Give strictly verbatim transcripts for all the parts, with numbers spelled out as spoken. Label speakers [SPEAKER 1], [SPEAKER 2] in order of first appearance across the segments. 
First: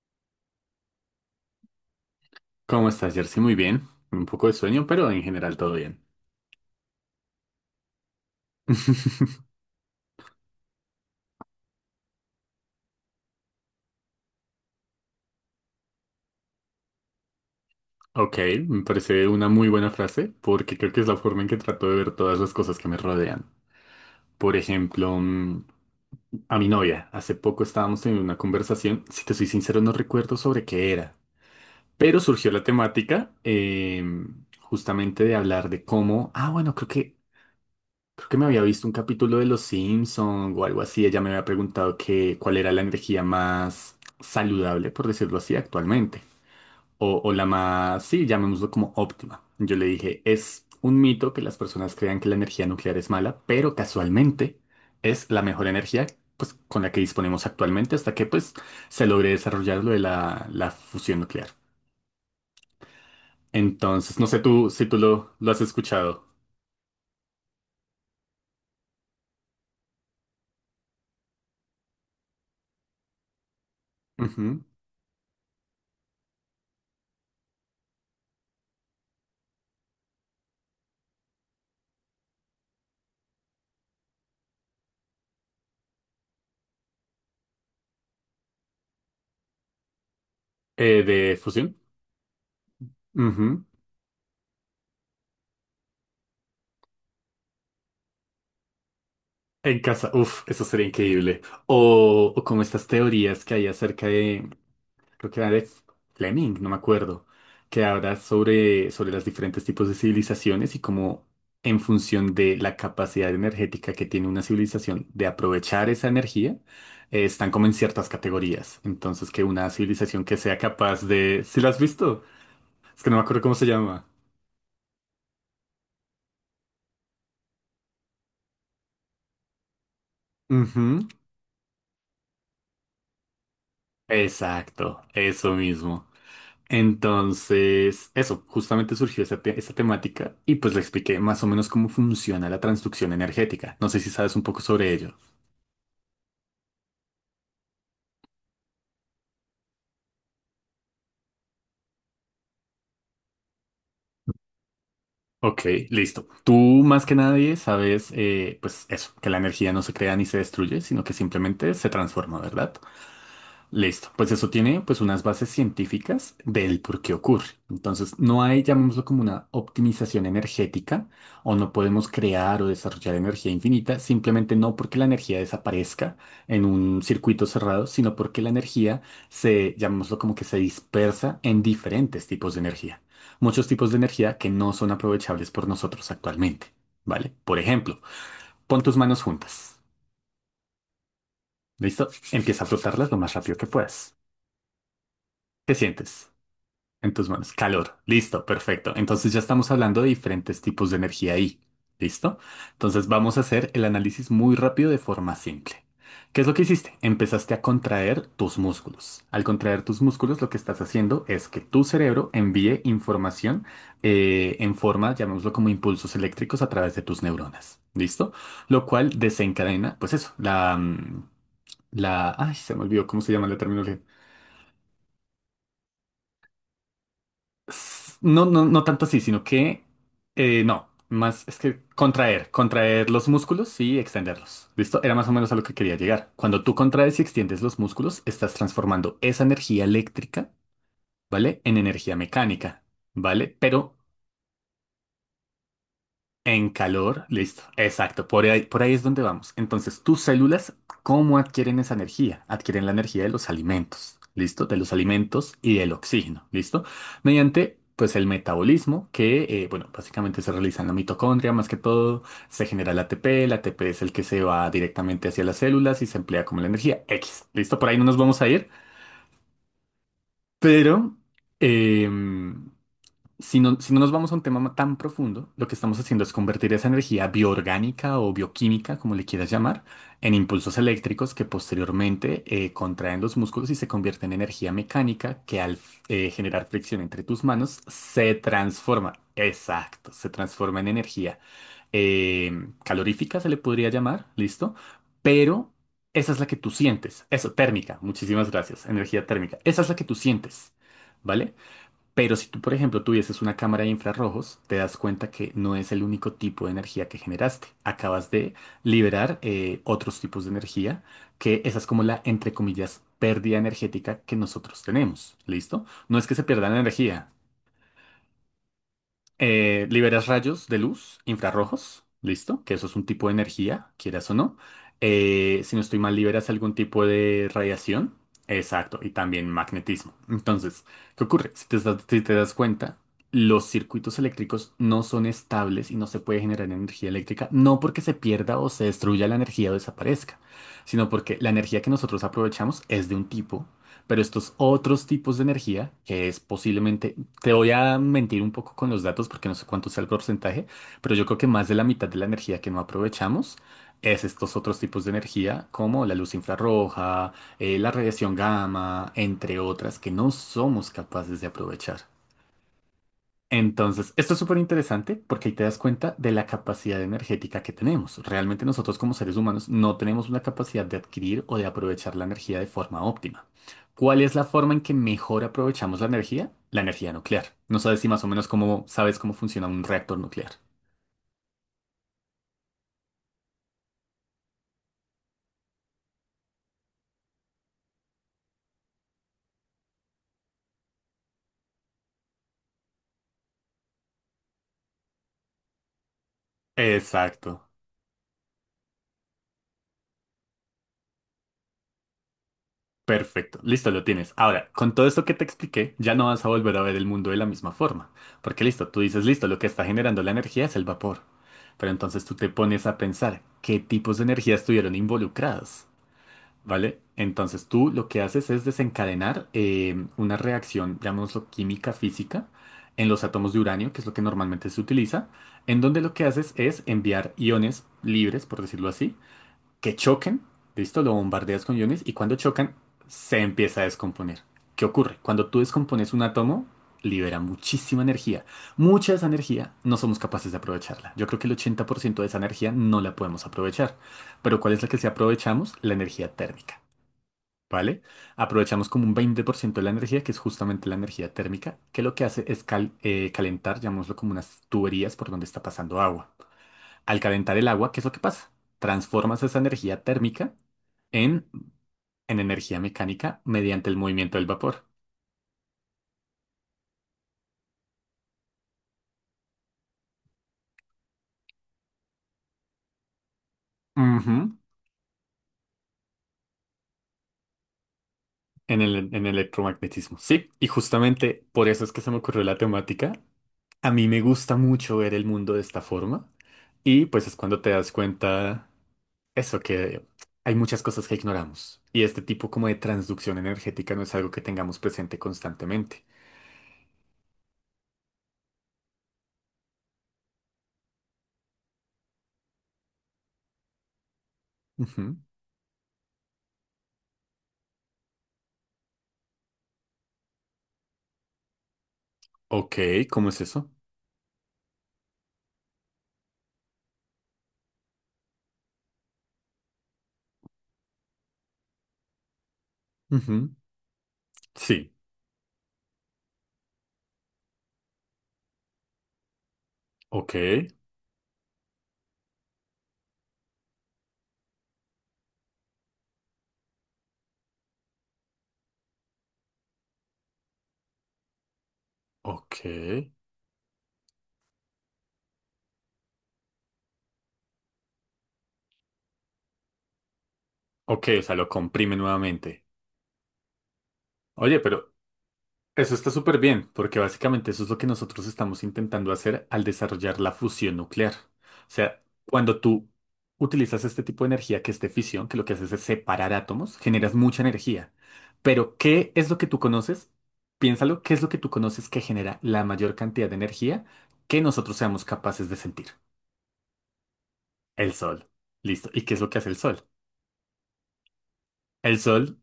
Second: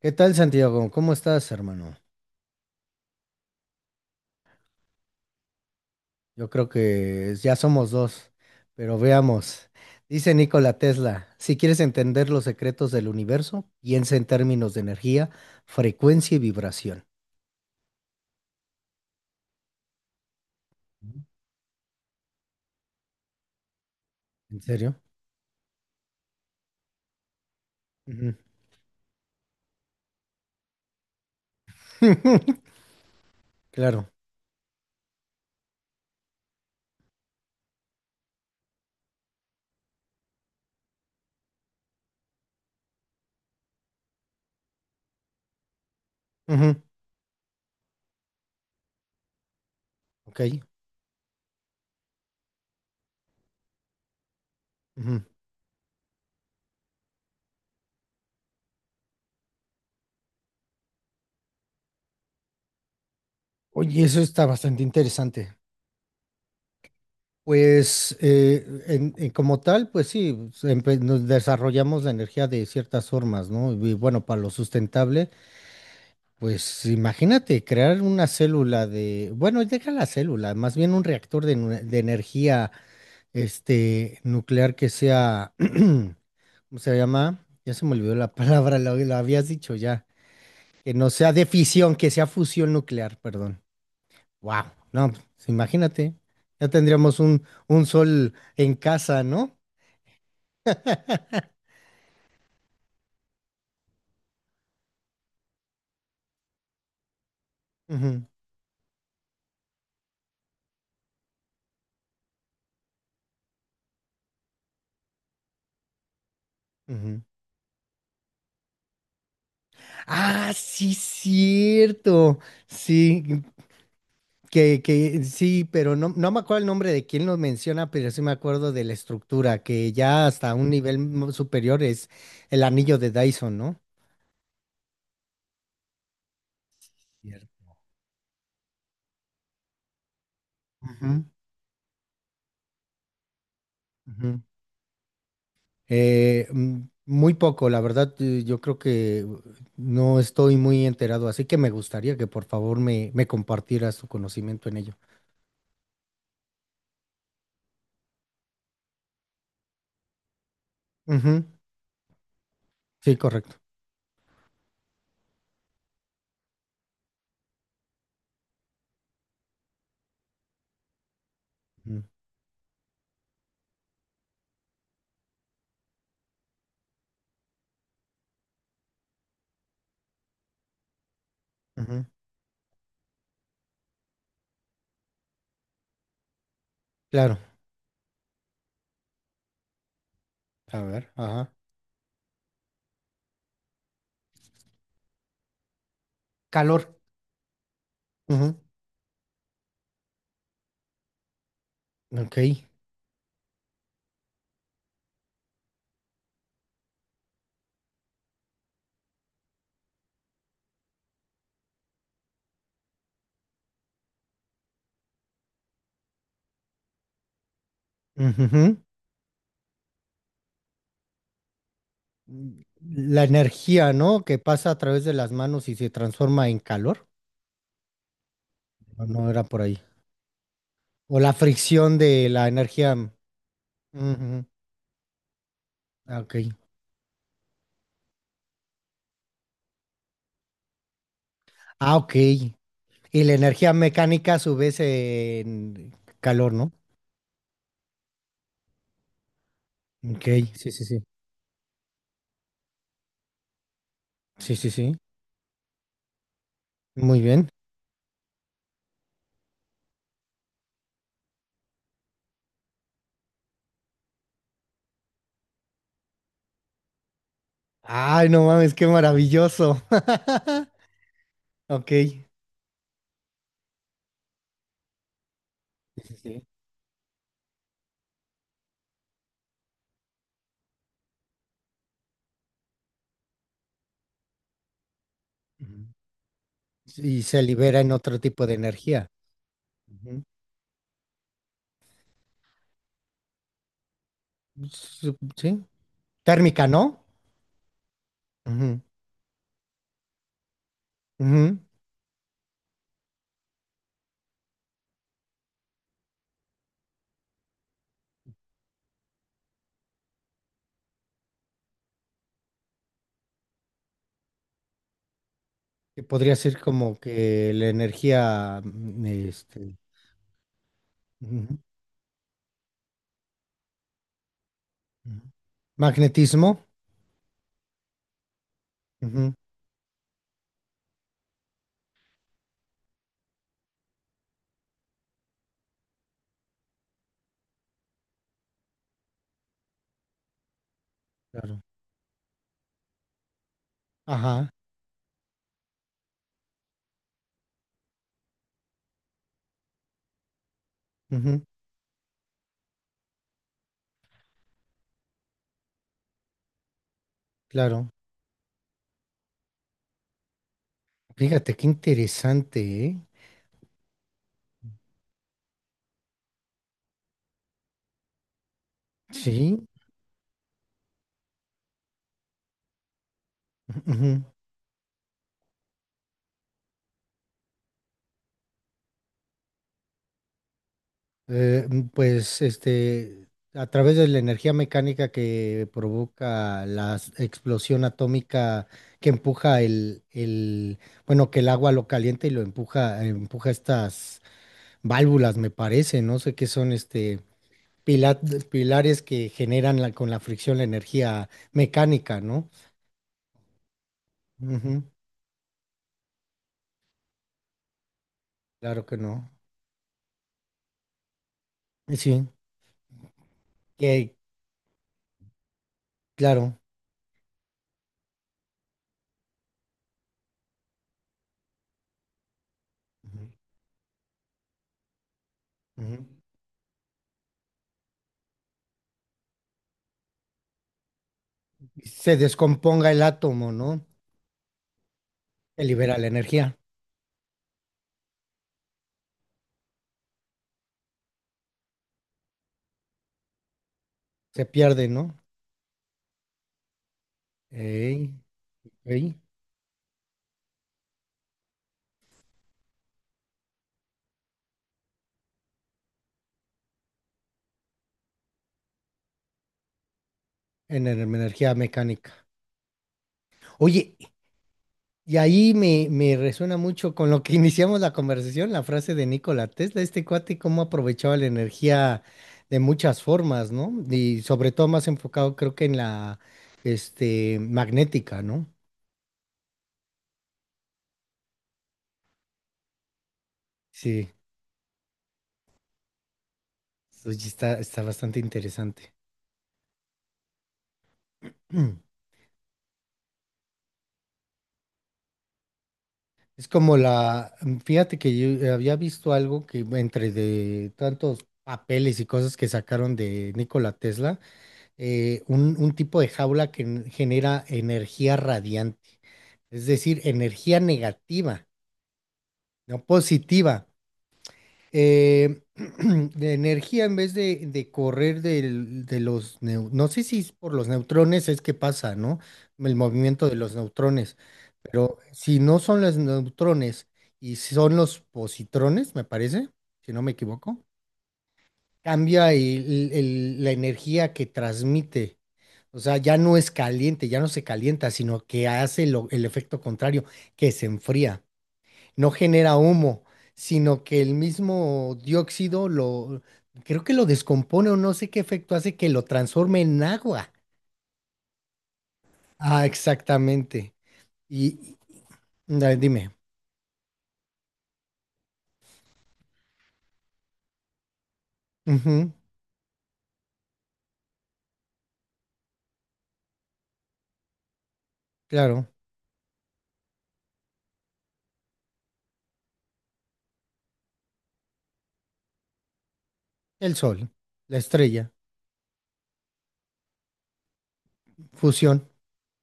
[SPEAKER 1] ¿Qué tal, Santiago? ¿Cómo estás, hermano?
[SPEAKER 2] ¿Cómo estás, Jersey? Muy bien. Un poco de sueño, pero en general todo bien.
[SPEAKER 1] Yo creo que ya somos dos, pero veamos. Dice Nikola Tesla: "Si quieres entender los secretos del universo, piensa en términos de energía, frecuencia y vibración."
[SPEAKER 2] Ok, me parece una muy buena frase porque creo que es la forma en que trato de ver todas las cosas que me rodean. Por
[SPEAKER 1] ¿En serio?
[SPEAKER 2] ejemplo, mm, a mi novia. Hace poco estábamos teniendo
[SPEAKER 1] Ujú.
[SPEAKER 2] una conversación. Si te soy sincero, no recuerdo sobre qué era. Pero surgió la temática eh,
[SPEAKER 1] Claro.
[SPEAKER 2] justamente de hablar de cómo... Ah, bueno, creo que Creo que me había visto un capítulo de Los Simpson o algo así. Ella me había preguntado que cuál era la energía más saludable, por decirlo así, actualmente.
[SPEAKER 1] Ujú.
[SPEAKER 2] O, o la más, sí, llamémoslo como óptima. Yo le dije,
[SPEAKER 1] Ok.
[SPEAKER 2] es un mito que las personas crean que la energía nuclear es mala, pero casualmente
[SPEAKER 1] Ujú.
[SPEAKER 2] es la mejor energía pues, con la que disponemos actualmente hasta que pues, se logre desarrollar lo de la, la fusión nuclear.
[SPEAKER 1] Oye,
[SPEAKER 2] Entonces,
[SPEAKER 1] eso
[SPEAKER 2] no sé
[SPEAKER 1] está
[SPEAKER 2] tú
[SPEAKER 1] bastante
[SPEAKER 2] si tú lo, lo
[SPEAKER 1] interesante.
[SPEAKER 2] has escuchado.
[SPEAKER 1] Pues eh, en- en como tal, pues sí, empe- nos desarrollamos la energía de ciertas formas, ¿no? Y bueno, para lo
[SPEAKER 2] Ujú.
[SPEAKER 1] sustentable. Pues imagínate crear una célula de, bueno, deja la célula, más bien un reactor de, nu- de energía este, nuclear que sea, ¿cómo se llama? Ya se me olvidó la palabra, la, la habías dicho ya, que
[SPEAKER 2] Eh,
[SPEAKER 1] no sea
[SPEAKER 2] de
[SPEAKER 1] de
[SPEAKER 2] fusión.
[SPEAKER 1] fisión, que sea fusión nuclear, perdón.
[SPEAKER 2] Ujú.
[SPEAKER 1] Wow, no, pues, imagínate, ya tendríamos un, un sol en casa, ¿no?
[SPEAKER 2] En casa, uff, eso sería increíble. O, o como estas teorías que hay acerca de, creo que era de Fleming, no me acuerdo, que habla
[SPEAKER 1] Ujú,
[SPEAKER 2] sobre, sobre los diferentes tipos de civilizaciones y cómo en función de la capacidad energética que tiene una civilización de aprovechar esa energía,
[SPEAKER 1] ujú.
[SPEAKER 2] eh, están como en ciertas categorías. Entonces, que una civilización que
[SPEAKER 1] Ah,
[SPEAKER 2] sea
[SPEAKER 1] sí,
[SPEAKER 2] capaz de... ¿Sí la has visto?
[SPEAKER 1] cierto.
[SPEAKER 2] Es que no
[SPEAKER 1] Sí,
[SPEAKER 2] me acuerdo cómo se llama.
[SPEAKER 1] Que, que sí, pero no, no me acuerdo el nombre de quién lo menciona, pero sí me acuerdo de la estructura, que ya hasta un nivel
[SPEAKER 2] Ujú.
[SPEAKER 1] mu- superior es el anillo de Dyson, ¿no?
[SPEAKER 2] Exacto, eso mismo.
[SPEAKER 1] Cierto.
[SPEAKER 2] Entonces, eso, justamente surgió esta, te- esta temática y pues le expliqué
[SPEAKER 1] Ujú,
[SPEAKER 2] más o menos cómo funciona la transducción energética. No sé si sabes
[SPEAKER 1] ujú.
[SPEAKER 2] un poco sobre ello.
[SPEAKER 1] Eh, mm, muy poco, la verdad, eh, yo creo que uh, no estoy muy enterado, así que me gustaría que por favor me, me compartieras tu conocimiento en ello.
[SPEAKER 2] Ok, listo. Tú más que nadie sabes, eh, pues eso, que la energía no se crea ni se destruye, sino que
[SPEAKER 1] Ujú.
[SPEAKER 2] simplemente se transforma, ¿verdad?
[SPEAKER 1] Sí, correcto.
[SPEAKER 2] Listo, pues eso tiene pues unas bases científicas del por qué ocurre. Entonces, no hay, llamémoslo como una optimización energética, o no
[SPEAKER 1] Ujú,
[SPEAKER 2] podemos crear o desarrollar energía infinita, simplemente no porque la energía desaparezca en un circuito cerrado, sino porque la energía se, llamémoslo como que se dispersa en
[SPEAKER 1] ujú.
[SPEAKER 2] diferentes tipos de energía. Muchos tipos de energía que no son aprovechables por nosotros actualmente, ¿vale?
[SPEAKER 1] Claro.
[SPEAKER 2] Por ejemplo, pon tus manos juntas.
[SPEAKER 1] A ver, ajá.
[SPEAKER 2] ¿Listo? Empieza a frotarlas lo más rápido que puedas. ¿Qué sientes?
[SPEAKER 1] Calor.
[SPEAKER 2] En tus manos. Calor. Listo,
[SPEAKER 1] Ujú.
[SPEAKER 2] perfecto. Entonces ya estamos hablando de diferentes tipos de energía ahí.
[SPEAKER 1] Ok.
[SPEAKER 2] ¿Listo? Entonces vamos a hacer el análisis muy rápido de forma simple. ¿Qué es lo que hiciste? Empezaste a contraer tus músculos. Al contraer tus músculos, lo que estás haciendo es que tu cerebro envíe información eh, en forma, llamémoslo como impulsos eléctricos a través de tus neuronas. ¿Listo?
[SPEAKER 1] Ujú.
[SPEAKER 2] Lo cual desencadena, pues eso, la, mm, la, ay, se me olvidó cómo
[SPEAKER 1] La
[SPEAKER 2] se llama la
[SPEAKER 1] energía,
[SPEAKER 2] terminología.
[SPEAKER 1] ¿no? Que pasa a través de las manos y se transforma en calor.
[SPEAKER 2] S- No, no, no
[SPEAKER 1] ¿O
[SPEAKER 2] tanto así,
[SPEAKER 1] no era
[SPEAKER 2] sino
[SPEAKER 1] por ahí?
[SPEAKER 2] que eh, no,
[SPEAKER 1] O la
[SPEAKER 2] más es que
[SPEAKER 1] fricción de la
[SPEAKER 2] contraer,
[SPEAKER 1] energía.
[SPEAKER 2] contraer los músculos y
[SPEAKER 1] Ujú.
[SPEAKER 2] extenderlos. ¿Listo? Era más o menos a lo que quería
[SPEAKER 1] Ah,
[SPEAKER 2] llegar.
[SPEAKER 1] ok.
[SPEAKER 2] Cuando tú contraes y extiendes los músculos, estás transformando esa energía eléctrica, ¿vale? En
[SPEAKER 1] Ah, ok.
[SPEAKER 2] energía
[SPEAKER 1] Y
[SPEAKER 2] mecánica,
[SPEAKER 1] la
[SPEAKER 2] ¿vale?
[SPEAKER 1] energía
[SPEAKER 2] Pero
[SPEAKER 1] mecánica a su vez en calor,
[SPEAKER 2] en
[SPEAKER 1] ¿no?
[SPEAKER 2] calor, listo. Exacto, por ahí, por ahí es donde vamos. Entonces, tus
[SPEAKER 1] Ok, sí,
[SPEAKER 2] células,
[SPEAKER 1] sí, sí.
[SPEAKER 2] ¿cómo adquieren esa energía? Adquieren la energía de los alimentos,
[SPEAKER 1] Sí,
[SPEAKER 2] ¿listo?
[SPEAKER 1] sí,
[SPEAKER 2] De los
[SPEAKER 1] sí.
[SPEAKER 2] alimentos y del oxígeno, ¿listo?
[SPEAKER 1] Muy bien.
[SPEAKER 2] Mediante, pues, el metabolismo que, eh, bueno, básicamente se realiza en la mitocondria, más que todo, se genera el A T P, el A T P es el que se va directamente hacia las células y se emplea como la energía X, ¿listo? Por ahí no nos
[SPEAKER 1] Ay,
[SPEAKER 2] vamos
[SPEAKER 1] no
[SPEAKER 2] a ir,
[SPEAKER 1] mames, qué maravilloso.
[SPEAKER 2] pero...
[SPEAKER 1] Ok. Sí,
[SPEAKER 2] em, si no, si no nos vamos a un tema tan profundo, lo que estamos
[SPEAKER 1] sí,
[SPEAKER 2] haciendo es
[SPEAKER 1] sí.
[SPEAKER 2] convertir esa energía bioorgánica o bioquímica, como le quieras llamar, en impulsos eléctricos que posteriormente eh, contraen los músculos y se convierte en energía mecánica que al
[SPEAKER 1] Ujú.
[SPEAKER 2] eh, generar fricción
[SPEAKER 1] Y
[SPEAKER 2] entre
[SPEAKER 1] se
[SPEAKER 2] tus
[SPEAKER 1] libera
[SPEAKER 2] manos
[SPEAKER 1] en otro
[SPEAKER 2] se
[SPEAKER 1] tipo de energía.
[SPEAKER 2] transforma. Exacto,
[SPEAKER 1] Ujú.
[SPEAKER 2] se transforma en energía eh, calorífica, se le podría llamar, ¿listo?
[SPEAKER 1] Sup- Sí.
[SPEAKER 2] Pero esa es la que
[SPEAKER 1] Térmica,
[SPEAKER 2] tú
[SPEAKER 1] ¿no?
[SPEAKER 2] sientes. Eso, térmica. Muchísimas
[SPEAKER 1] Ujú.
[SPEAKER 2] gracias. Energía térmica. Esa es la que tú sientes. ¿Vale?
[SPEAKER 1] Ujú.
[SPEAKER 2] Pero si tú, por ejemplo, tuvieses una cámara de infrarrojos, te das cuenta que no es el único tipo de energía que generaste. Acabas de liberar eh, otros tipos de energía, que esa es como la, entre comillas, pérdida energética que nosotros tenemos. ¿Listo?
[SPEAKER 1] Que
[SPEAKER 2] No es que
[SPEAKER 1] podría
[SPEAKER 2] se
[SPEAKER 1] ser
[SPEAKER 2] pierda la
[SPEAKER 1] como
[SPEAKER 2] energía.
[SPEAKER 1] que la energía, mm, este,
[SPEAKER 2] Eh, liberas rayos de luz
[SPEAKER 1] ujú,
[SPEAKER 2] infrarrojos, listo, que eso es un tipo de energía, quieras o no.
[SPEAKER 1] ujú.
[SPEAKER 2] Eh, si no estoy mal, liberas
[SPEAKER 1] Magnetismo.
[SPEAKER 2] algún tipo de radiación, exacto, y
[SPEAKER 1] Ujú,
[SPEAKER 2] también magnetismo. Entonces, ¿qué ocurre? Si te, das- si te das cuenta, los circuitos eléctricos no son estables y no se puede generar energía eléctrica, no porque se pierda o se destruya la energía o desaparezca, sino porque la
[SPEAKER 1] claro.
[SPEAKER 2] energía que nosotros aprovechamos es de un tipo. Pero
[SPEAKER 1] Ajá,
[SPEAKER 2] estos otros tipos de energía, que es posiblemente te voy a mentir un poco con los datos porque no sé cuánto sea el porcentaje, pero yo creo
[SPEAKER 1] ujú,
[SPEAKER 2] que más de la mitad de la energía que no aprovechamos es estos otros tipos de energía como la luz infrarroja, eh,
[SPEAKER 1] claro.
[SPEAKER 2] la radiación gamma, entre otras que no somos capaces de
[SPEAKER 1] Fíjate, qué
[SPEAKER 2] aprovechar.
[SPEAKER 1] interesante, ¿eh?
[SPEAKER 2] Entonces, esto es súper interesante porque ahí te das cuenta de la capacidad energética que tenemos. Realmente nosotros como seres
[SPEAKER 1] Sí.
[SPEAKER 2] humanos no tenemos una capacidad de adquirir o de aprovechar la energía de forma óptima.
[SPEAKER 1] Ujú.
[SPEAKER 2] ¿Cuál es la forma en que mejor aprovechamos la energía? La energía nuclear. No sabes si más o menos cómo sabes cómo funciona un reactor nuclear.
[SPEAKER 1] Eh, mm, pues, este, a través de la energía mecánica que provoca la s- explosión atómica que empuja el, el, bueno, que el agua lo calienta y lo empuja, empuja estas válvulas, me parece, no sé qué son, este
[SPEAKER 2] Exacto.
[SPEAKER 1] pila- pilares que generan la- con la fricción la energía mecánica, ¿no?
[SPEAKER 2] Perfecto, listo, lo tienes. Ahora,
[SPEAKER 1] Ujú.
[SPEAKER 2] con todo esto que te expliqué, ya no vas a volver a ver el mundo de la misma forma. Porque
[SPEAKER 1] Claro
[SPEAKER 2] listo,
[SPEAKER 1] que
[SPEAKER 2] tú dices,
[SPEAKER 1] no.
[SPEAKER 2] listo, lo que está generando la energía es el vapor. Pero entonces
[SPEAKER 1] Sí,
[SPEAKER 2] tú te pones a pensar qué
[SPEAKER 1] que,
[SPEAKER 2] tipos de energía estuvieron involucradas,
[SPEAKER 1] claro.
[SPEAKER 2] ¿vale? Entonces tú lo que haces es desencadenar eh, una reacción, llamémoslo química física, en los
[SPEAKER 1] Ujú,
[SPEAKER 2] átomos de uranio, que es lo que normalmente se utiliza, en
[SPEAKER 1] ujú.
[SPEAKER 2] donde lo que haces es enviar iones libres, por decirlo así, que choquen, listo, lo bombardeas con iones y
[SPEAKER 1] Se
[SPEAKER 2] cuando chocan
[SPEAKER 1] descomponga el
[SPEAKER 2] se
[SPEAKER 1] átomo,
[SPEAKER 2] empieza a
[SPEAKER 1] ¿no?
[SPEAKER 2] descomponer. ¿Qué ocurre? Cuando tú
[SPEAKER 1] Se libera la
[SPEAKER 2] descompones un
[SPEAKER 1] energía.
[SPEAKER 2] átomo, libera muchísima energía. Mucha de esa energía no somos capaces de aprovecharla. Yo creo que el ochenta por ciento de esa energía no la podemos aprovechar.
[SPEAKER 1] Se
[SPEAKER 2] Pero ¿cuál es
[SPEAKER 1] pierde,
[SPEAKER 2] la que sí
[SPEAKER 1] ¿no?
[SPEAKER 2] aprovechamos? La energía térmica. ¿Vale?
[SPEAKER 1] Ey,
[SPEAKER 2] Aprovechamos como
[SPEAKER 1] ey,
[SPEAKER 2] un veinte por ciento de la energía, que es justamente la energía térmica, que lo que hace es cal- eh, calentar, llamémoslo como unas tuberías por donde está pasando agua. Al calentar el agua, ¿qué es lo que pasa? Transformas esa energía térmica
[SPEAKER 1] en en
[SPEAKER 2] en,
[SPEAKER 1] energía mecánica.
[SPEAKER 2] en energía mecánica mediante
[SPEAKER 1] Oye,
[SPEAKER 2] el movimiento del vapor.
[SPEAKER 1] y ahí me, me resuena mucho con lo que iniciamos la conversación, la frase de Nikola Tesla, este cuate, cómo aprovechaba la energía de muchas formas, ¿no? Y sobre
[SPEAKER 2] Ujú.
[SPEAKER 1] todo más enfocado, creo que en la, este, magnética, ¿no?
[SPEAKER 2] En el, en el electromagnetismo. Sí, y justamente por eso es que se me ocurrió la temática. A mí
[SPEAKER 1] Sí,
[SPEAKER 2] me gusta mucho ver el mundo de esta forma y
[SPEAKER 1] oye,
[SPEAKER 2] pues es
[SPEAKER 1] está,
[SPEAKER 2] cuando te
[SPEAKER 1] está
[SPEAKER 2] das
[SPEAKER 1] bastante
[SPEAKER 2] cuenta
[SPEAKER 1] interesante.
[SPEAKER 2] eso, que hay muchas cosas que
[SPEAKER 1] Mm.
[SPEAKER 2] ignoramos y este tipo como de transducción energética no es algo que tengamos presente constantemente.
[SPEAKER 1] Es como la, fíjate que yo había visto algo que entre de tantos papeles y cosas que sacaron de Nikola Tesla,
[SPEAKER 2] Ujú.
[SPEAKER 1] eh, un, un tipo de jaula que n- genera energía radiante. Es decir, energía negativa,
[SPEAKER 2] Ok,
[SPEAKER 1] no
[SPEAKER 2] ¿cómo es
[SPEAKER 1] positiva.
[SPEAKER 2] eso?
[SPEAKER 1] Eh, de energía en vez de, de correr del- de los, neu- no sé si es por los neutrones es que pasa, ¿no? El movimiento de los
[SPEAKER 2] Ujú.
[SPEAKER 1] neutrones,
[SPEAKER 2] Sí,
[SPEAKER 1] pero si no son los neutrones y son los positrones, me parece, si no me
[SPEAKER 2] ok.
[SPEAKER 1] equivoco, cambia el- el- la energía que transmite. O sea, ya no es caliente, ya no se calienta, sino que hace lo- el efecto contrario, que se enfría. No genera
[SPEAKER 2] Ok.
[SPEAKER 1] humo, sino que el mismo dióxido lo, creo que lo descompone o no sé qué efecto hace que lo transforme en agua.
[SPEAKER 2] Ok, o sea, lo comprime nuevamente.
[SPEAKER 1] Ah, exactamente.
[SPEAKER 2] Oye,
[SPEAKER 1] Y,
[SPEAKER 2] pero
[SPEAKER 1] y- ah,
[SPEAKER 2] eso
[SPEAKER 1] dime.
[SPEAKER 2] está súper bien, porque básicamente eso es lo que nosotros estamos intentando hacer al desarrollar la fusión nuclear. O sea,
[SPEAKER 1] Ujú,
[SPEAKER 2] cuando tú utilizas este tipo de energía que es de fisión, que lo que haces es separar átomos, generas mucha energía.
[SPEAKER 1] claro,
[SPEAKER 2] Pero, ¿qué es lo que tú conoces? Piénsalo, ¿qué es lo que tú conoces que genera la mayor cantidad de energía que nosotros seamos capaces de sentir?
[SPEAKER 1] el sol, la
[SPEAKER 2] El
[SPEAKER 1] estrella,
[SPEAKER 2] sol. Listo. ¿Y qué es lo que hace el sol?
[SPEAKER 1] fusión,
[SPEAKER 2] El Sol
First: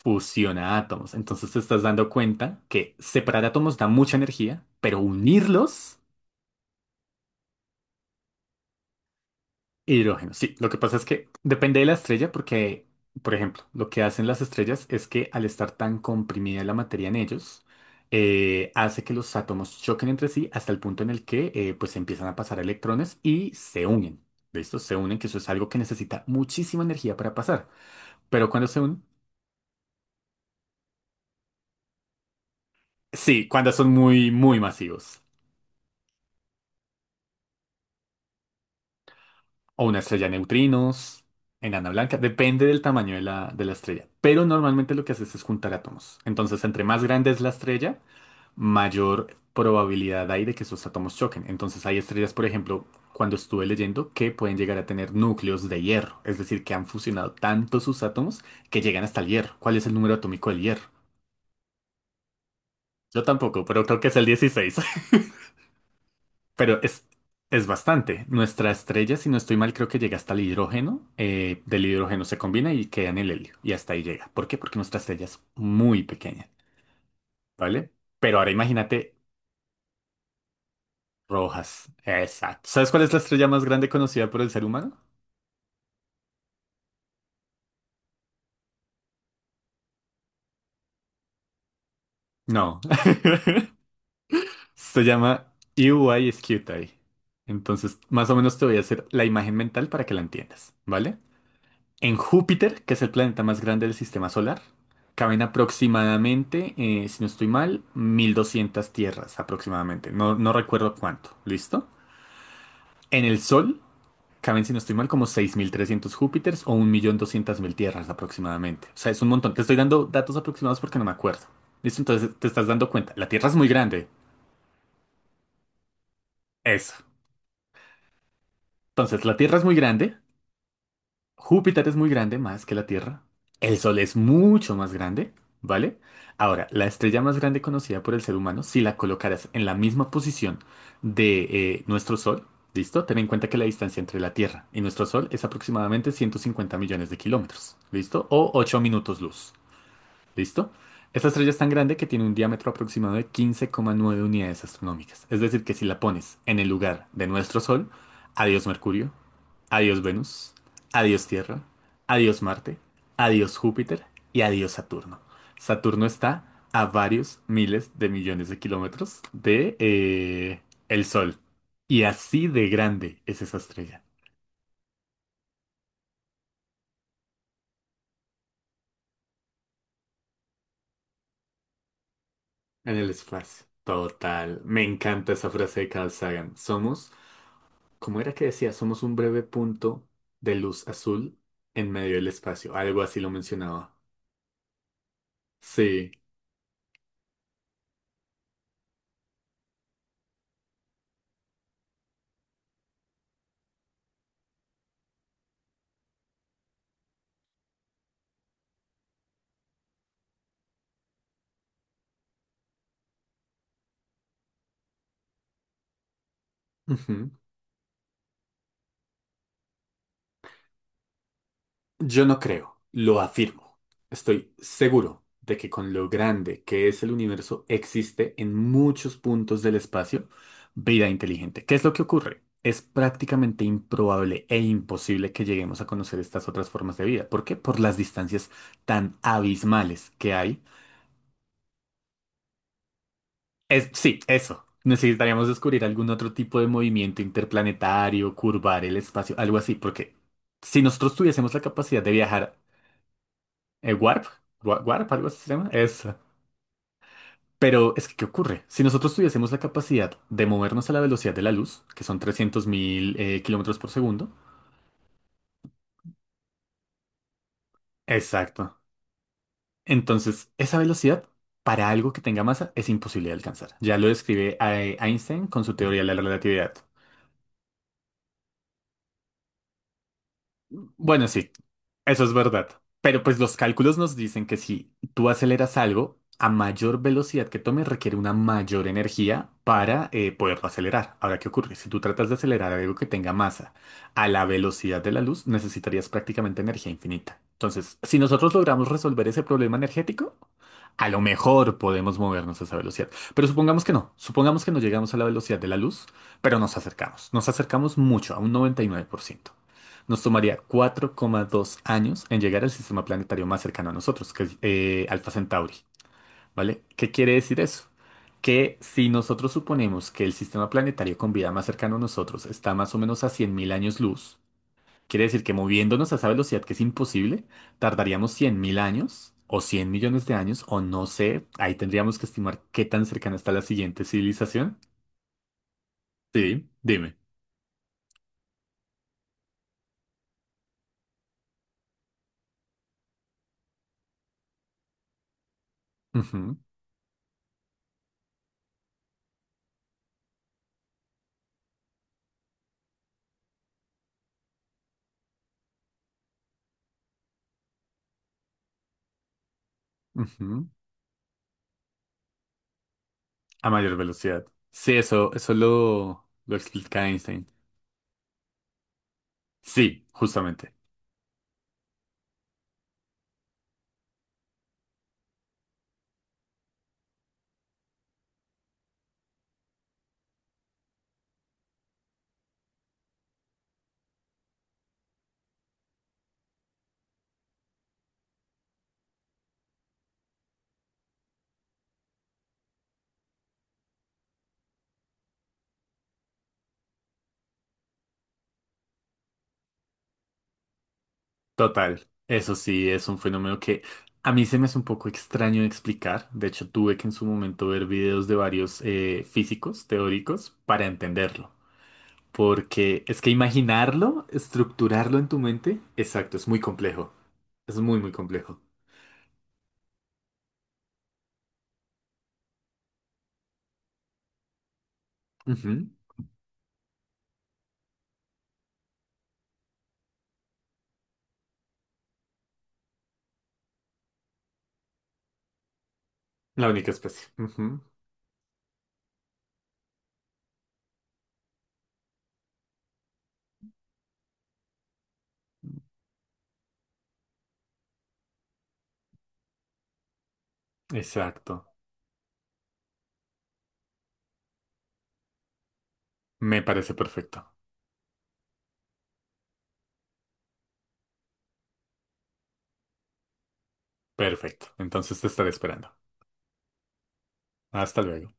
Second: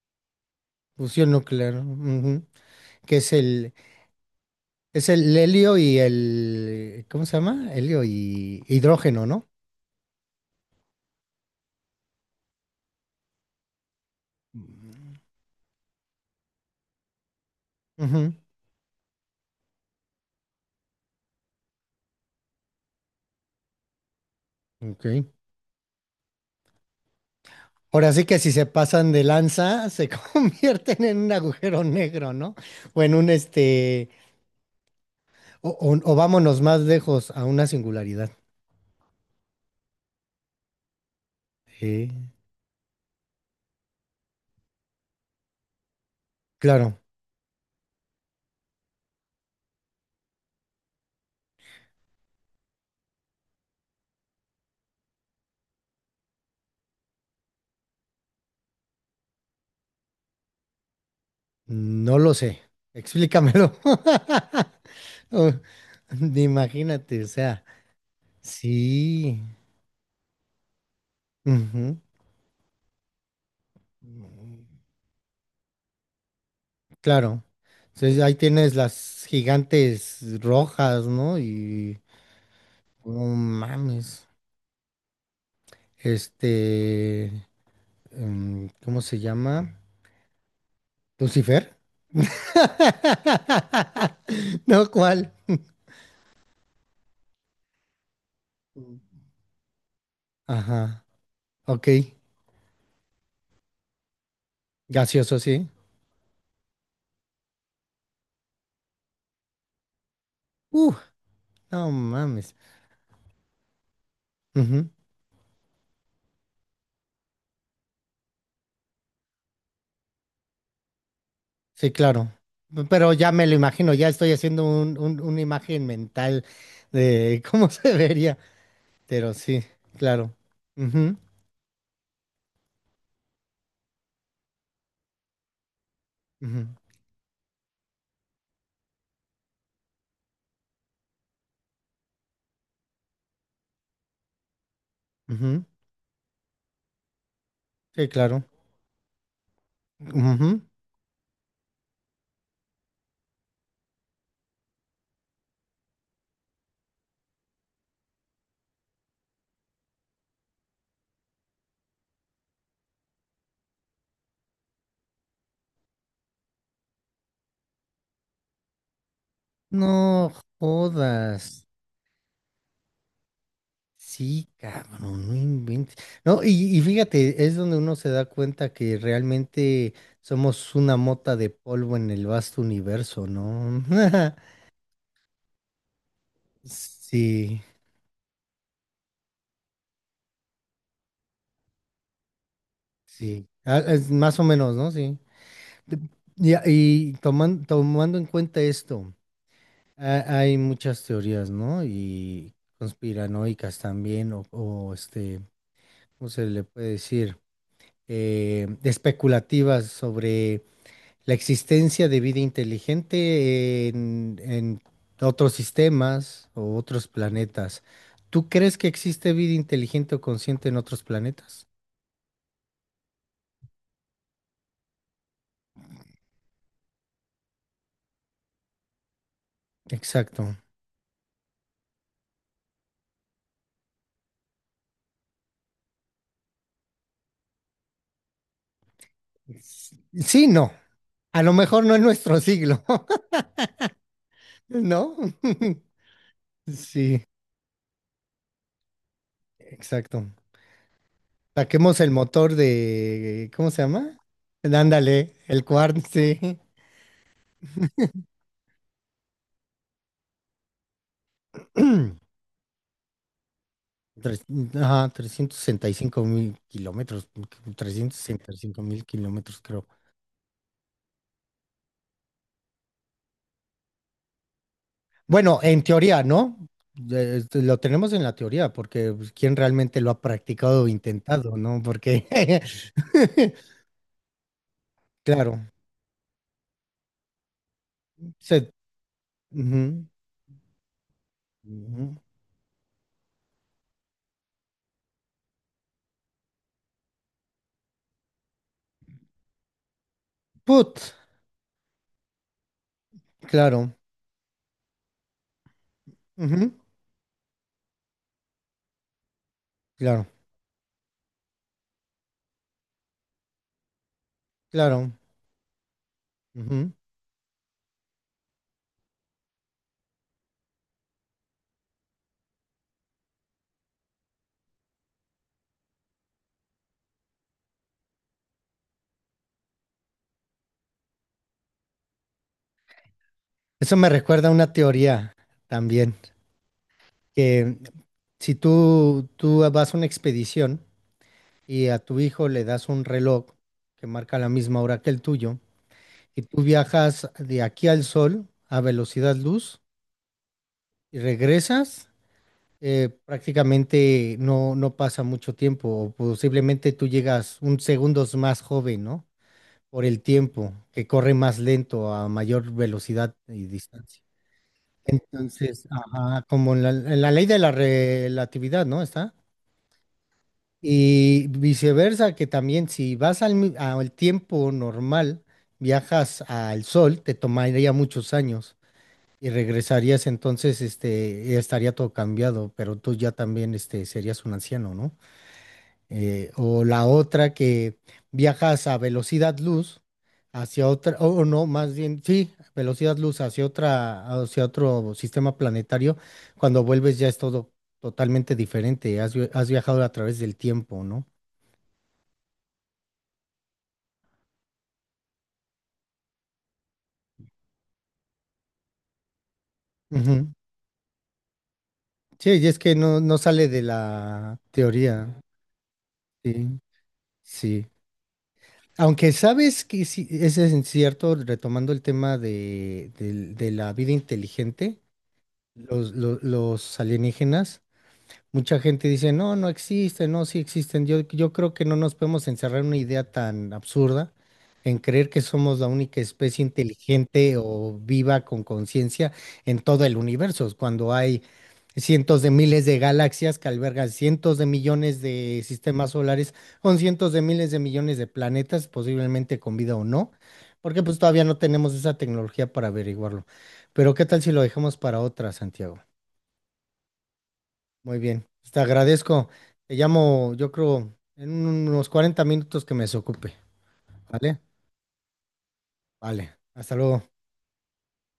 [SPEAKER 2] fusiona átomos,
[SPEAKER 1] fusión
[SPEAKER 2] entonces te
[SPEAKER 1] nuclear,
[SPEAKER 2] estás dando
[SPEAKER 1] ujú,
[SPEAKER 2] cuenta que
[SPEAKER 1] que es
[SPEAKER 2] separar
[SPEAKER 1] el,
[SPEAKER 2] átomos da mucha energía, pero
[SPEAKER 1] es el helio y
[SPEAKER 2] unirlos,
[SPEAKER 1] el, ¿cómo se llama? Helio y hidrógeno, ¿no?
[SPEAKER 2] hidrógeno. Sí, lo que pasa es que depende de la estrella porque, por ejemplo, lo que hacen las estrellas es que al estar tan comprimida la materia en ellos,
[SPEAKER 1] Ujú,
[SPEAKER 2] eh, hace que los átomos choquen entre sí hasta el punto en el que eh, pues empiezan a pasar electrones y se unen. ¿Listo? Se unen,
[SPEAKER 1] ok.
[SPEAKER 2] que eso es algo que necesita muchísima energía para pasar.
[SPEAKER 1] Ahora sí que,
[SPEAKER 2] Pero
[SPEAKER 1] si se
[SPEAKER 2] cuando se unen,
[SPEAKER 1] pasan de lanza, se convierten en un agujero negro, ¿no? O en un
[SPEAKER 2] sí, cuando son
[SPEAKER 1] este,
[SPEAKER 2] muy, muy masivos.
[SPEAKER 1] o, o- o vámonos más lejos a una singularidad.
[SPEAKER 2] O una estrella de neutrinos, enana
[SPEAKER 1] Sí.
[SPEAKER 2] blanca, depende del tamaño de la, de la estrella. Pero normalmente lo que haces es juntar átomos. Entonces, entre
[SPEAKER 1] Claro,
[SPEAKER 2] más grande es la estrella, mayor probabilidad hay de que esos átomos choquen. Entonces, hay estrellas, por ejemplo, cuando estuve leyendo, que pueden llegar a tener núcleos de hierro. Es decir, que han fusionado tanto sus átomos que llegan hasta el hierro. ¿Cuál es el número atómico del hierro?
[SPEAKER 1] no lo sé.
[SPEAKER 2] Yo tampoco,
[SPEAKER 1] Explícamelo.
[SPEAKER 2] pero creo que es el dieciséis.
[SPEAKER 1] Oh,
[SPEAKER 2] Pero es,
[SPEAKER 1] imagínate, o sea,
[SPEAKER 2] es bastante. Nuestra estrella, si no
[SPEAKER 1] sí.
[SPEAKER 2] estoy mal, creo que llega hasta el hidrógeno. Eh, del
[SPEAKER 1] Ujú,
[SPEAKER 2] hidrógeno se combina y queda en el helio. Y hasta ahí llega. ¿Por qué?
[SPEAKER 1] mm,
[SPEAKER 2] Porque nuestra estrella es muy pequeña,
[SPEAKER 1] claro.
[SPEAKER 2] ¿vale?
[SPEAKER 1] Entonces, ahí
[SPEAKER 2] Pero ahora
[SPEAKER 1] tienes
[SPEAKER 2] imagínate
[SPEAKER 1] las gigantes rojas, ¿no?
[SPEAKER 2] rojas.
[SPEAKER 1] Y
[SPEAKER 2] Exacto. ¿Sabes cuál es la
[SPEAKER 1] no
[SPEAKER 2] estrella más grande
[SPEAKER 1] mames.
[SPEAKER 2] conocida por el ser humano?
[SPEAKER 1] Este. Em, ¿cómo se llama? ¿Lucifer?
[SPEAKER 2] No.
[SPEAKER 1] No,
[SPEAKER 2] Se
[SPEAKER 1] ¿cuál?
[SPEAKER 2] llama Scuti. Entonces, más o menos te voy a hacer la imagen mental para que la entiendas,
[SPEAKER 1] Ajá,
[SPEAKER 2] ¿vale?
[SPEAKER 1] ok.
[SPEAKER 2] En Júpiter, que es el planeta más grande del sistema solar,
[SPEAKER 1] Gaseoso,
[SPEAKER 2] caben
[SPEAKER 1] sí.
[SPEAKER 2] aproximadamente, eh, si no estoy mal, mil doscientas tierras aproximadamente. No, no recuerdo
[SPEAKER 1] Uh,
[SPEAKER 2] cuánto. ¿Listo?
[SPEAKER 1] no mames.
[SPEAKER 2] En el Sol caben, si no
[SPEAKER 1] Ujú,
[SPEAKER 2] estoy mal, como seis mil trescientos Júpiters o un millón doscientas mil tierras aproximadamente. O sea, es un montón. Te estoy dando datos aproximados porque no me acuerdo.
[SPEAKER 1] sí,
[SPEAKER 2] ¿Listo? Entonces
[SPEAKER 1] claro.
[SPEAKER 2] te estás dando
[SPEAKER 1] Pero
[SPEAKER 2] cuenta. La
[SPEAKER 1] ya me
[SPEAKER 2] Tierra
[SPEAKER 1] lo
[SPEAKER 2] es muy
[SPEAKER 1] imagino,
[SPEAKER 2] grande.
[SPEAKER 1] ya estoy haciendo un, un- una imagen mental
[SPEAKER 2] Eso.
[SPEAKER 1] de cómo se vería.
[SPEAKER 2] Entonces,
[SPEAKER 1] Pero
[SPEAKER 2] la Tierra
[SPEAKER 1] sí,
[SPEAKER 2] es muy grande.
[SPEAKER 1] claro. Ujú,
[SPEAKER 2] Júpiter es muy grande, más que la Tierra. El Sol es mucho más grande, ¿vale?
[SPEAKER 1] ujú,
[SPEAKER 2] Ahora, la estrella más grande conocida por el ser humano, si la colocaras en la misma posición de eh, nuestro Sol, ¿listo? Ten en cuenta que la distancia entre la Tierra y nuestro Sol es
[SPEAKER 1] ujú,
[SPEAKER 2] aproximadamente ciento cincuenta millones de kilómetros,
[SPEAKER 1] sí,
[SPEAKER 2] ¿listo?
[SPEAKER 1] claro.
[SPEAKER 2] O ocho minutos luz,
[SPEAKER 1] Ujú.
[SPEAKER 2] ¿listo? Esta estrella es tan grande que tiene un diámetro aproximado de quince coma nueve unidades astronómicas. Es decir, que si la pones en el lugar de nuestro Sol, adiós Mercurio, adiós Venus, adiós Tierra, adiós Marte, adiós Júpiter y adiós Saturno. Saturno está a varios miles de millones de kilómetros de
[SPEAKER 1] No
[SPEAKER 2] eh, el Sol.
[SPEAKER 1] jodas.
[SPEAKER 2] Y así de grande es esa estrella
[SPEAKER 1] Sí, cabrón, no no inventes. No, y, y fíjate, es donde uno se da cuenta que realmente somos una mota de polvo en el vasto
[SPEAKER 2] en el
[SPEAKER 1] universo,
[SPEAKER 2] espacio.
[SPEAKER 1] ¿no?
[SPEAKER 2] Total. Me encanta esa frase de Carl Sagan. Somos,
[SPEAKER 1] Sí,
[SPEAKER 2] ¿cómo era que decía? Somos un breve punto de luz azul en medio del espacio. Algo así lo
[SPEAKER 1] sí. Ah,
[SPEAKER 2] mencionaba.
[SPEAKER 1] es más o menos, ¿no? Sí. Pe-
[SPEAKER 2] Sí.
[SPEAKER 1] Y, y toman- tomando en cuenta esto, ha- hay muchas teorías, ¿no? Y conspiranoicas también, o, o este, ¿cómo se le puede decir? Eh, especulativas sobre la existencia de vida inteligente en, en otros sistemas o otros
[SPEAKER 2] Ujú.
[SPEAKER 1] planetas. ¿Tú crees que existe vida inteligente o consciente en otros planetas?
[SPEAKER 2] Yo no creo, lo afirmo. Estoy seguro de que con lo grande que es el universo existe en muchos puntos del espacio
[SPEAKER 1] Exacto.
[SPEAKER 2] vida inteligente. ¿Qué es lo que ocurre? Es prácticamente improbable e imposible que lleguemos a conocer estas otras formas de vida. ¿Por qué? Por las distancias tan abismales que
[SPEAKER 1] Sí,
[SPEAKER 2] hay.
[SPEAKER 1] no. A lo mejor no en nuestro siglo,
[SPEAKER 2] Es, sí, eso.
[SPEAKER 1] ¿no?
[SPEAKER 2] Necesitaríamos descubrir algún otro tipo de movimiento
[SPEAKER 1] Sí,
[SPEAKER 2] interplanetario, curvar el espacio, algo así, porque
[SPEAKER 1] exacto.
[SPEAKER 2] si nosotros tuviésemos la
[SPEAKER 1] Saquemos
[SPEAKER 2] capacidad
[SPEAKER 1] el
[SPEAKER 2] de
[SPEAKER 1] motor
[SPEAKER 2] viajar.
[SPEAKER 1] de, ¿cómo se
[SPEAKER 2] Eh,
[SPEAKER 1] llama?
[SPEAKER 2] Warp, Wa- Warp, algo
[SPEAKER 1] Ándale,
[SPEAKER 2] así se
[SPEAKER 1] el
[SPEAKER 2] llama.
[SPEAKER 1] cuarto,
[SPEAKER 2] Esa.
[SPEAKER 1] sí.
[SPEAKER 2] Pero es que, ¿qué ocurre? Si nosotros tuviésemos la capacidad de movernos a la velocidad de la luz, que son trescientos mil eh, kilómetros por segundo.
[SPEAKER 1] Tres- ajá, trescientos sesenta y cinco mil kilómetros, trescientos sesenta y
[SPEAKER 2] Exacto.
[SPEAKER 1] cinco mil kilómetros creo.
[SPEAKER 2] Entonces, esa velocidad para algo que tenga masa es imposible de alcanzar. Ya lo describe eh, Einstein
[SPEAKER 1] Bueno,
[SPEAKER 2] con su
[SPEAKER 1] en
[SPEAKER 2] teoría de
[SPEAKER 1] teoría,
[SPEAKER 2] la
[SPEAKER 1] ¿no?
[SPEAKER 2] relatividad.
[SPEAKER 1] Eh, este, lo tenemos en la teoría, porque pues, ¿quién realmente lo ha practicado o
[SPEAKER 2] Bueno, sí,
[SPEAKER 1] intentado?, ¿no?
[SPEAKER 2] eso
[SPEAKER 1] Porque,
[SPEAKER 2] es verdad. Pero pues los cálculos nos dicen que si tú
[SPEAKER 1] claro,
[SPEAKER 2] aceleras algo, a mayor velocidad que tome requiere una
[SPEAKER 1] se-
[SPEAKER 2] mayor energía
[SPEAKER 1] ujú,
[SPEAKER 2] para eh, poderlo acelerar. Ahora, ¿qué ocurre? Si tú
[SPEAKER 1] ujú.
[SPEAKER 2] tratas de acelerar algo que tenga masa a la velocidad de la luz, necesitarías prácticamente energía infinita. Entonces, si nosotros logramos resolver ese problema energético, a
[SPEAKER 1] Put,
[SPEAKER 2] lo mejor podemos movernos a esa velocidad. Pero supongamos que
[SPEAKER 1] claro,
[SPEAKER 2] no. Supongamos que no llegamos a la velocidad de la luz, pero
[SPEAKER 1] ujú,
[SPEAKER 2] nos acercamos. Nos acercamos mucho, a un noventa y nueve por ciento. Nos
[SPEAKER 1] claro,
[SPEAKER 2] tomaría cuatro coma dos años en llegar al sistema planetario más cercano a nosotros, que es eh,
[SPEAKER 1] claro.
[SPEAKER 2] Alpha Centauri, ¿vale?
[SPEAKER 1] Ujú.
[SPEAKER 2] ¿Qué quiere decir eso? Que si nosotros suponemos que el sistema planetario con vida más cercano a nosotros está más o menos a cien mil años luz, quiere decir que moviéndonos a esa velocidad que es imposible, tardaríamos cien mil años o cien millones de años, o no sé, ahí tendríamos que estimar qué tan cercana está la
[SPEAKER 1] Eso
[SPEAKER 2] siguiente
[SPEAKER 1] me recuerda a una
[SPEAKER 2] civilización.
[SPEAKER 1] teoría también,
[SPEAKER 2] Sí, dime.
[SPEAKER 1] que si tú, tú vas a una expedición, y a tu hijo le das un reloj que marca la misma hora que el tuyo, y
[SPEAKER 2] Ujú,
[SPEAKER 1] tú viajas de aquí al sol a velocidad luz y regresas, eh, prácticamente no, no pasa mucho tiempo, o posiblemente tú llegas un segundos más joven, ¿no? Por el
[SPEAKER 2] ujú.
[SPEAKER 1] tiempo, que corre más lento a mayor velocidad y
[SPEAKER 2] A mayor
[SPEAKER 1] distancia.
[SPEAKER 2] velocidad. Sí, eso, eso
[SPEAKER 1] Entonces,
[SPEAKER 2] lo,
[SPEAKER 1] ajá,
[SPEAKER 2] lo
[SPEAKER 1] como en la,
[SPEAKER 2] explica
[SPEAKER 1] en la ley
[SPEAKER 2] Einstein.
[SPEAKER 1] de la relatividad, ¿no? Está.
[SPEAKER 2] Sí, justamente.
[SPEAKER 1] Y viceversa, que también si vas al, mi- al tiempo normal, viajas al sol, te tomaría muchos años y regresarías entonces, este, ya estaría todo cambiado, pero tú ya también, este, serías un anciano, ¿no? Eh, o la otra que viajas a velocidad luz hacia otra, o o no, más bien, sí, velocidad luz hacia otra, hacia otro sistema planetario, cuando vuelves ya es todo totalmente diferente, has vi- has viajado a través del tiempo, ¿no?
[SPEAKER 2] Total. Eso sí, es un fenómeno que a mí se me hace un poco extraño de explicar. De hecho, tuve que en su momento ver videos de varios eh, físicos
[SPEAKER 1] Ujú.
[SPEAKER 2] teóricos para entenderlo.
[SPEAKER 1] Sí, y es que
[SPEAKER 2] Porque
[SPEAKER 1] no,
[SPEAKER 2] es que
[SPEAKER 1] no sale de
[SPEAKER 2] imaginarlo,
[SPEAKER 1] la
[SPEAKER 2] estructurarlo en
[SPEAKER 1] teoría.
[SPEAKER 2] tu mente, exacto, es muy
[SPEAKER 1] Sí,
[SPEAKER 2] complejo. Es
[SPEAKER 1] sí.
[SPEAKER 2] muy, muy complejo.
[SPEAKER 1] Aunque sabes que sí, ese es cierto, retomando el tema de, del- de la vida inteligente,
[SPEAKER 2] Ujú.
[SPEAKER 1] los, lo- los alienígenas, mucha gente dice, no, no existen, no, sí existen. Yo, yo creo que no nos podemos encerrar en una idea tan absurda, en creer que somos la única especie
[SPEAKER 2] La única especie.
[SPEAKER 1] inteligente
[SPEAKER 2] Ujú.
[SPEAKER 1] o viva con conciencia en todo el universo, cuando hay cientos de miles de galaxias que albergan cientos de millones de sistemas solares, con cientos de miles de millones de planetas, posiblemente con vida o no, porque pues todavía no
[SPEAKER 2] Exacto.
[SPEAKER 1] tenemos esa tecnología para averiguarlo. Pero, ¿qué tal si lo dejamos para otra, Santiago?
[SPEAKER 2] Me parece perfecto.
[SPEAKER 1] Muy bien, pues te agradezco. Te llamo, yo creo, en unos cuarenta minutos que me desocupe. ¿Vale?
[SPEAKER 2] Perfecto. Entonces te estaré esperando.
[SPEAKER 1] Vale. Hasta luego.
[SPEAKER 2] Hasta luego.